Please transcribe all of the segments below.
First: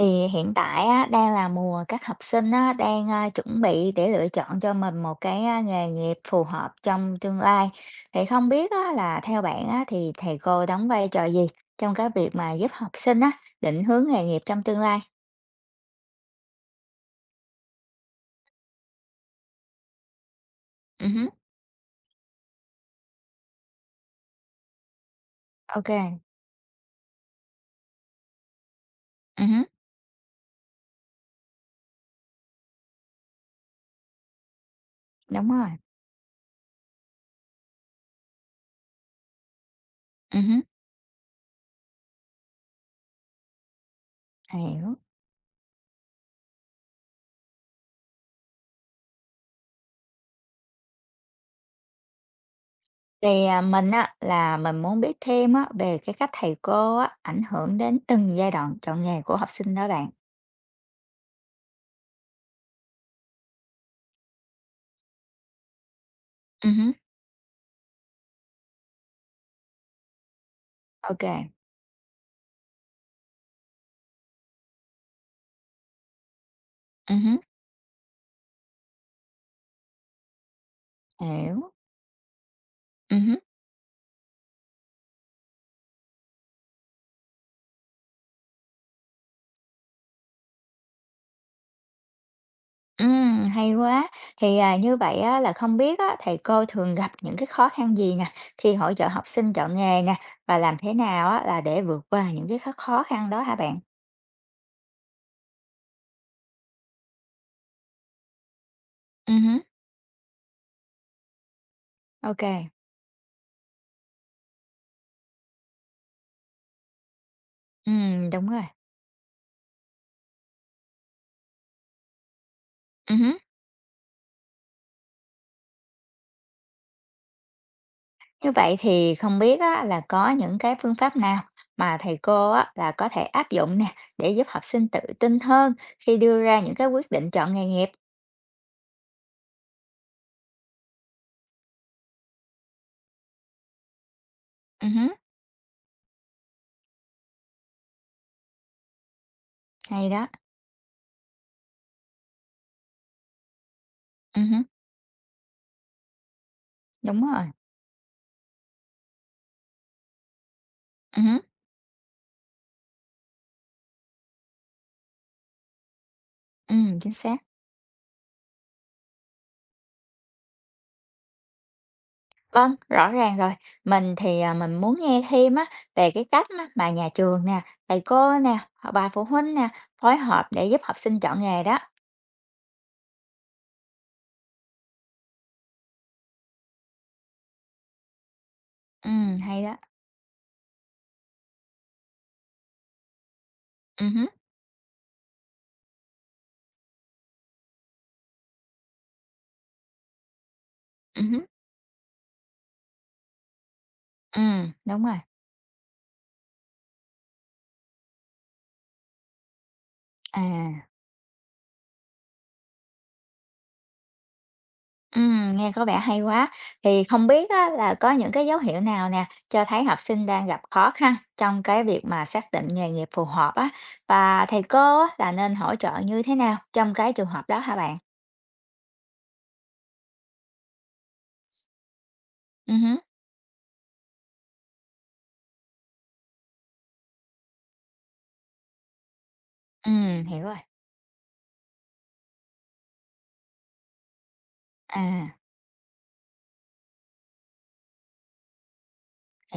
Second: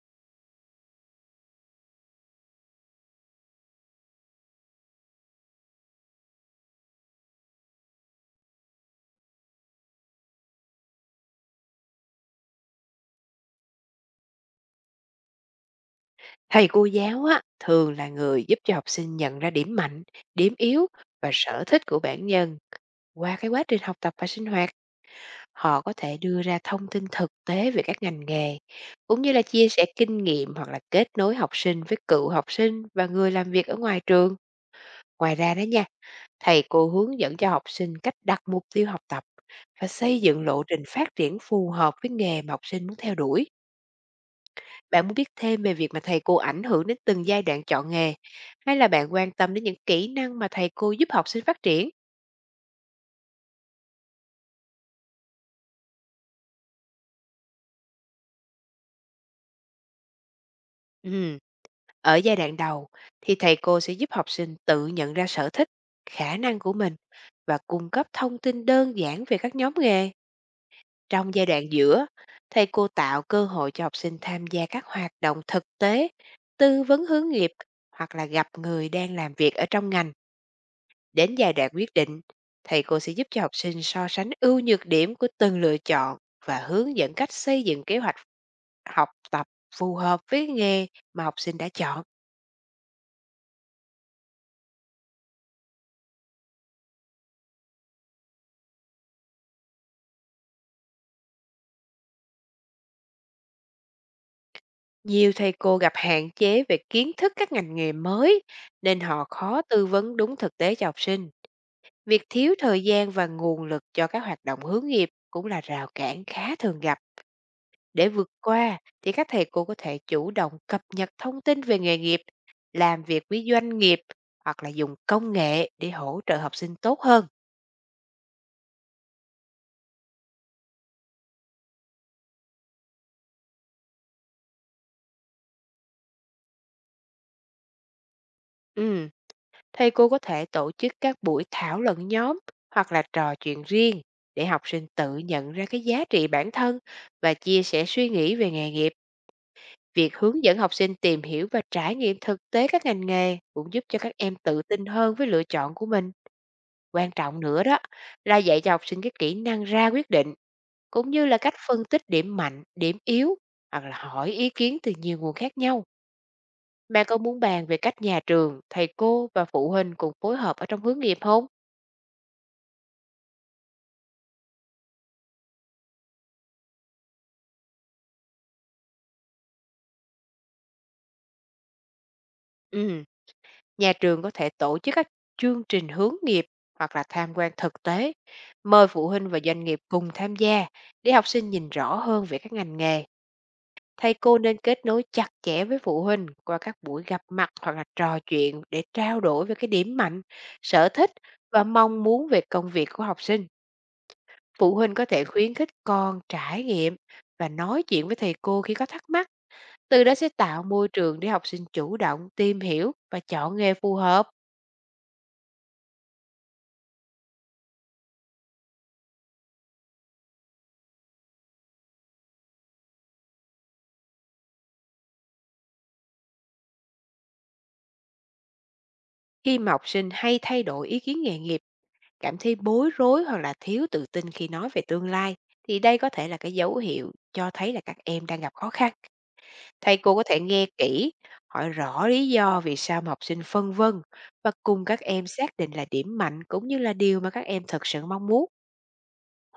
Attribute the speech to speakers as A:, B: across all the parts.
A: Thì hiện tại á, đang là mùa các học sinh á, đang, chuẩn bị để lựa chọn cho mình một cái, nghề nghiệp phù hợp trong tương lai. Thì không biết á, là theo bạn á, thì thầy cô đóng vai trò gì trong cái việc mà giúp học sinh á, định hướng nghề nghiệp trong tương lai?
B: Thầy cô giáo á, thường là người giúp cho học sinh nhận ra điểm mạnh, điểm yếu
A: Hứm,
B: và sở thích của bản nhân. Qua cái quá trình học tập và sinh hoạt, họ
A: ô
B: có
A: kê,
B: thể đưa ra thông tin thực tế về các ngành nghề, cũng như là
A: ừm
B: chia sẻ kinh nghiệm hoặc là kết nối học sinh với cựu học sinh và người làm việc ở ngoài trường. Ngoài
A: đúng
B: ra đó
A: rồi,
B: nha, thầy cô hướng dẫn cho học sinh cách đặt mục tiêu học tập và xây dựng
A: hứm,
B: lộ trình phát triển phù hợp với nghề mà học sinh muốn theo đuổi.
A: hiểu.
B: Bạn muốn biết thêm về việc mà thầy cô ảnh hưởng đến từng giai đoạn chọn nghề hay là bạn quan tâm đến những kỹ năng mà thầy cô giúp học sinh phát triển?
A: Thì, à, mình á, là mình muốn biết thêm á, về cái cách thầy cô á, ảnh hưởng đến từng giai đoạn chọn nghề của học sinh đó bạn.
B: Ừm, Ở giai đoạn đầu thì thầy cô sẽ giúp học sinh tự nhận ra sở thích, khả năng của
A: Hứm,
B: mình và cung cấp thông tin đơn giản về các nhóm nghề.
A: ô kê,
B: Trong giai đoạn giữa, thầy cô tạo cơ hội cho học sinh tham gia các hoạt động thực tế, tư vấn hướng
A: ừm
B: nghiệp hoặc là gặp người đang làm việc ở trong ngành. Đến giai
A: hiểu,
B: đoạn quyết định, thầy cô sẽ giúp
A: hứm.
B: cho học sinh so sánh ưu nhược điểm của từng lựa chọn và hướng dẫn cách xây dựng kế hoạch học tập phù hợp với nghề mà học sinh đã chọn.
A: Hay quá. Thì, à, như vậy á là không biết á, thầy cô thường gặp những cái khó khăn gì nè, khi hỗ trợ học sinh chọn nghề nè, và làm thế nào á là để vượt qua những cái khó khó khăn đó hả bạn?
B: Nhiều thầy cô gặp hạn chế về kiến thức các ngành nghề mới nên họ
A: Ừ hứm,
B: khó tư vấn đúng thực tế cho học sinh. Việc
A: ok kê,
B: thiếu thời gian và nguồn lực cho các hoạt động hướng nghiệp cũng là rào cản khá thường gặp. Để vượt
A: đúng rồi.
B: qua thì các thầy cô có thể chủ động cập nhật thông tin về nghề nghiệp, làm
A: Ừ
B: việc
A: hứm.
B: với doanh nghiệp hoặc là dùng công nghệ để hỗ trợ học sinh tốt hơn.
A: Như vậy thì không biết á là có những cái phương pháp nào mà thầy cô á là có thể áp dụng nè, để giúp học sinh tự tin hơn khi đưa ra những cái quyết định chọn nghề nghiệp?
B: Ừ, thầy cô có thể tổ chức các buổi thảo luận nhóm hoặc là trò chuyện riêng để học
A: Ừ
B: sinh
A: hứm,
B: tự nhận ra cái giá trị bản thân và chia sẻ suy nghĩ về nghề nghiệp.
A: hay
B: Việc
A: đó.
B: hướng dẫn học sinh tìm hiểu và trải nghiệm thực tế các ngành nghề cũng giúp cho các em
A: Ừ
B: tự
A: hứm,
B: tin hơn với lựa chọn của mình. Quan
A: đúng
B: trọng
A: rồi.
B: nữa đó là dạy cho học sinh cái kỹ năng ra quyết định cũng
A: Ừ
B: như là
A: hứm,
B: cách phân tích điểm mạnh, điểm yếu hoặc là hỏi ý kiến từ nhiều nguồn khác nhau. Bạn
A: chính
B: có muốn
A: xác.
B: bàn về cách nhà trường, thầy cô và phụ huynh cùng phối hợp ở trong hướng nghiệp không?
A: Vâng, rõ ràng rồi. Mình thì, à, mình muốn nghe thêm á về cái cách á mà nhà trường nè, thầy cô nè, hoặc bà phụ huynh nè, phối hợp để giúp học sinh chọn nghề đó.
B: Ừ, nhà trường có thể tổ chức các chương trình hướng nghiệp hoặc là tham quan thực tế, mời phụ huynh và
A: Hay
B: doanh
A: đó.
B: nghiệp cùng tham gia để học sinh nhìn rõ hơn về các ngành nghề. Thầy
A: Hứm,
B: cô nên kết nối chặt chẽ với phụ huynh qua các buổi gặp mặt hoặc là trò chuyện để trao đổi về cái điểm mạnh, sở thích
A: hứm,
B: và mong muốn về công việc của học sinh. Phụ huynh
A: đúng
B: có
A: rồi.
B: thể khuyến khích con trải nghiệm và nói chuyện với thầy cô khi có thắc mắc, từ đó sẽ tạo
A: À,
B: môi trường để học sinh chủ động tìm hiểu và chọn nghề phù hợp.
A: nghe có vẻ hay quá. Thì không biết á là có những cái dấu hiệu nào nè cho thấy học sinh đang gặp khó khăn trong cái việc mà xác định nghề nghiệp phù hợp á, và thầy cô á là nên hỗ trợ như thế nào trong cái trường hợp đó hả bạn?
B: Khi mà học sinh hay thay đổi ý kiến nghề nghiệp, cảm thấy bối
A: Hứm,
B: rối hoặc là thiếu tự tin khi nói về tương lai thì đây có thể là cái dấu hiệu cho thấy là các em đang gặp khó khăn. Thầy cô có
A: hiểu
B: thể
A: rồi.
B: nghe kỹ, hỏi rõ lý do vì sao mà học sinh phân vân và cùng các em
A: À,
B: xác định là điểm mạnh cũng như là điều mà các em thật sự mong muốn.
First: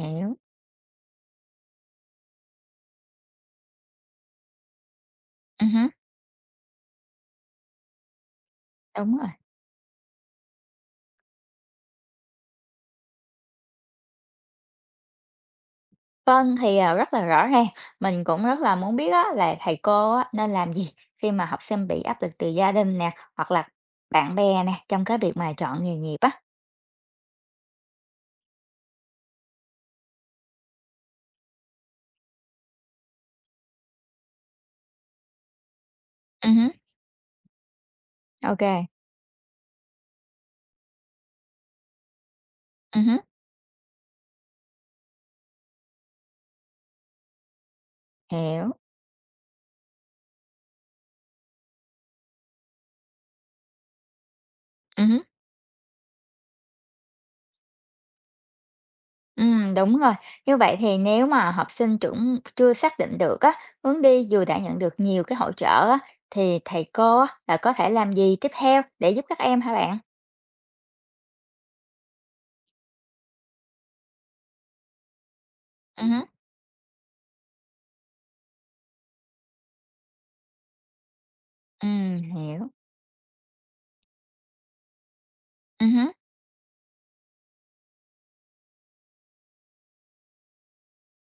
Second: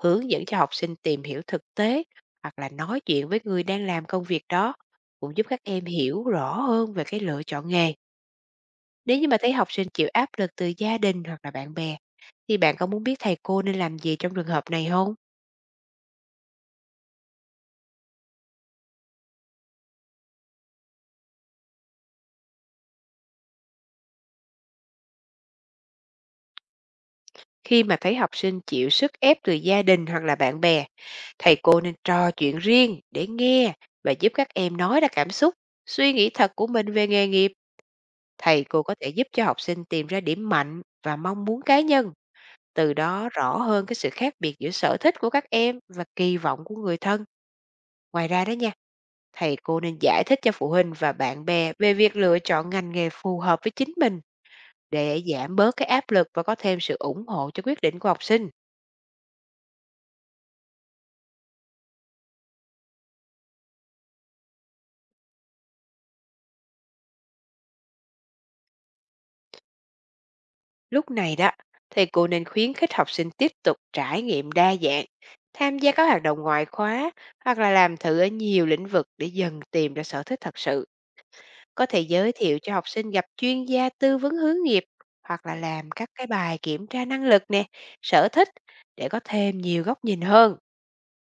B: Hướng dẫn cho học sinh tìm hiểu thực tế hoặc là nói chuyện với người đang làm công việc đó cũng giúp các em
A: Ừm,
B: hiểu rõ hơn về cái lựa chọn nghề.
A: đúng
B: Nếu
A: rồi.
B: như mà thấy học sinh chịu áp lực từ gia đình hoặc là bạn bè, thì bạn có muốn biết thầy cô nên làm gì trong trường hợp này không?
A: Vâng, thì, à, rất là rõ ràng, mình cũng rất là muốn biết á là thầy cô á nên làm gì khi mà học sinh bị áp lực từ gia đình nè, hoặc là bạn bè nè, trong cái việc mà chọn nghề nghiệp á?
B: Khi mà thấy học sinh chịu sức ép từ gia đình hoặc là bạn bè, thầy cô nên trò chuyện riêng để nghe và giúp các em nói ra cảm xúc, suy nghĩ
A: Ừ,
B: thật của
A: hứm,
B: mình về nghề nghiệp.
A: ô
B: Thầy
A: kê,
B: cô có thể giúp cho học sinh tìm ra điểm mạnh và mong muốn cá nhân. Từ
A: ừm
B: đó rõ hơn cái sự khác biệt giữa sở thích của các em và kỳ vọng của người thân. Ngoài ra đó
A: hiểu,
B: nha, thầy cô nên giải thích cho phụ huynh và bạn bè về việc lựa chọn ngành nghề phù hợp với chính mình
A: ừ,
B: để
A: hứm,
B: giảm bớt cái áp lực và có thêm sự ủng hộ cho quyết định của học sinh.
A: đúng rồi. Như vậy thì nếu mà học sinh chưa xác định được á, hướng đi dù đã nhận được nhiều cái hỗ trợ á, thì thầy cô á là có thể làm gì tiếp theo để giúp các em hả bạn?
B: Lúc này đó, thầy cô nên khuyến khích học sinh tiếp tục trải nghiệm đa dạng, tham gia
A: Ừ,
B: các hoạt
A: hứm,
B: động ngoại khóa hoặc là làm thử ở nhiều lĩnh vực để dần tìm ra sở thích thật sự. Có thể giới thiệu
A: hiểu,
B: cho học sinh gặp chuyên gia tư vấn hướng nghiệp hoặc là
A: ừ,
B: làm các
A: hứm,
B: cái bài kiểm tra năng lực nè, sở thích để có thêm nhiều góc nhìn hơn.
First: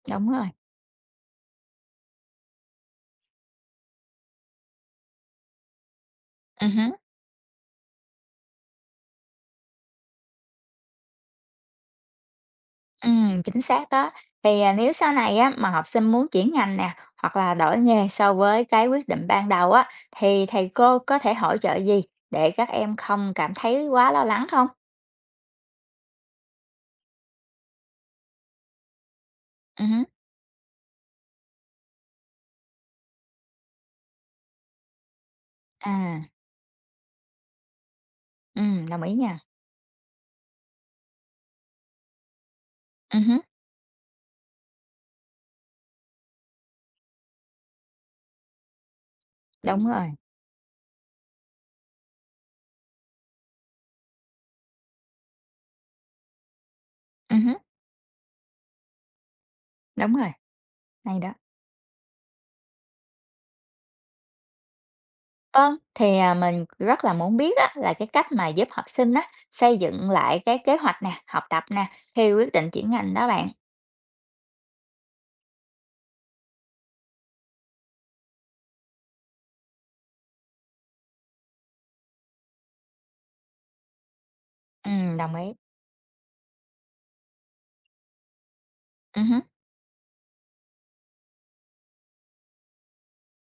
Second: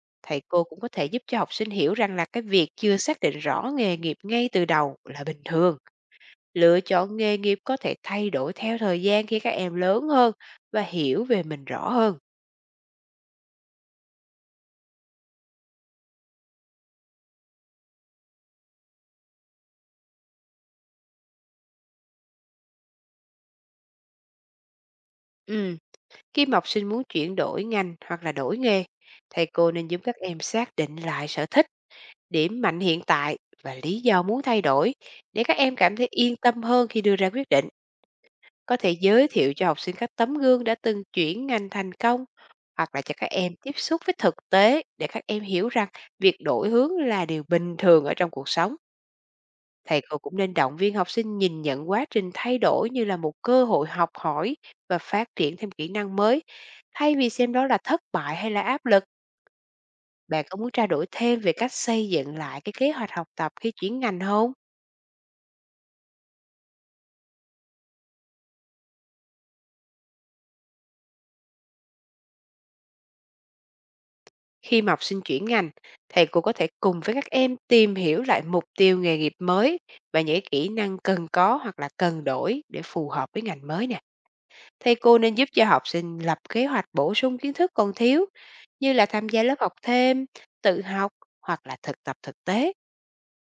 A: đúng
B: Thầy
A: rồi,
B: cô cũng có thể giúp cho học sinh hiểu rằng là cái việc chưa xác định rõ nghề nghiệp ngay từ đầu là bình thường. Lựa
A: hứm.
B: chọn nghề nghiệp có thể thay đổi theo thời gian khi các em lớn hơn và hiểu về mình rõ hơn.
A: Chính xác đó. Thì, à, nếu sau này á, mà học sinh muốn chuyển ngành nè, hoặc là đổi nghề so với cái quyết định ban đầu á, thì thầy cô có thể hỗ trợ gì để các em không cảm thấy quá lo lắng không?
B: Ừ, khi mà học sinh muốn chuyển đổi ngành hoặc là đổi nghề, thầy cô nên giúp
A: Hứm,
B: các em xác định lại sở thích, điểm mạnh hiện tại và lý do muốn thay đổi để các em cảm thấy
A: à,
B: yên tâm hơn khi đưa ra quyết định. Có thể
A: đồng ý
B: giới
A: nha.
B: thiệu cho học sinh các tấm gương đã từng chuyển ngành thành công hoặc là cho
A: Ừm
B: các
A: hứm,
B: em tiếp xúc với thực tế để các em hiểu rằng việc đổi hướng là điều bình thường ở trong cuộc sống.
A: đúng
B: Thầy
A: rồi,
B: cô cũng nên động viên học sinh nhìn nhận quá trình thay đổi như là một cơ hội học hỏi và phát triển thêm kỹ năng mới, thay vì xem
A: hứm,
B: đó là thất bại hay là áp lực.
A: đúng rồi,
B: Bạn có muốn trao đổi
A: hay đó.
B: thêm về cách xây dựng lại cái kế hoạch học tập khi chuyển ngành không?
A: Vâng, thì, à, mình rất là muốn biết á, là cái cách mà giúp học sinh á, xây dựng lại cái kế hoạch nè, học tập nè, khi quyết định chuyển ngành đó bạn.
B: Khi mà học sinh chuyển ngành, thầy cô có thể cùng với các em tìm hiểu lại mục tiêu nghề nghiệp mới và những kỹ năng cần có hoặc là cần đổi để phù hợp với ngành mới nè. Thầy cô
A: Đồng
B: nên giúp
A: ý.
B: cho học sinh lập kế hoạch bổ sung kiến thức còn thiếu như là tham
A: Hứm,
B: gia lớp học thêm, tự học hoặc là thực tập thực tế.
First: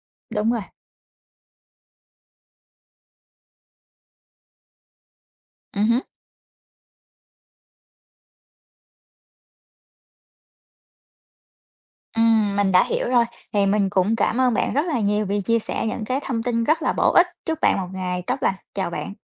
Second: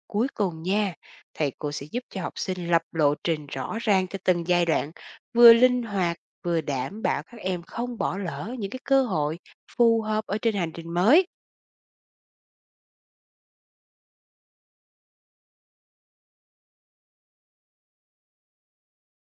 B: Cuối
A: đúng rồi,
B: cùng nha, thầy cô sẽ giúp cho học sinh lập lộ trình rõ ràng cho từng giai đoạn, vừa linh
A: hứm.
B: hoạt vừa đảm bảo các em không bỏ lỡ những cái cơ hội phù hợp ở trên hành trình mới.
A: Mình đã hiểu rồi. Thì mình cũng cảm ơn bạn rất là nhiều vì chia sẻ những cái thông tin rất là bổ ích. Chúc bạn một ngày tốt lành. Chào bạn.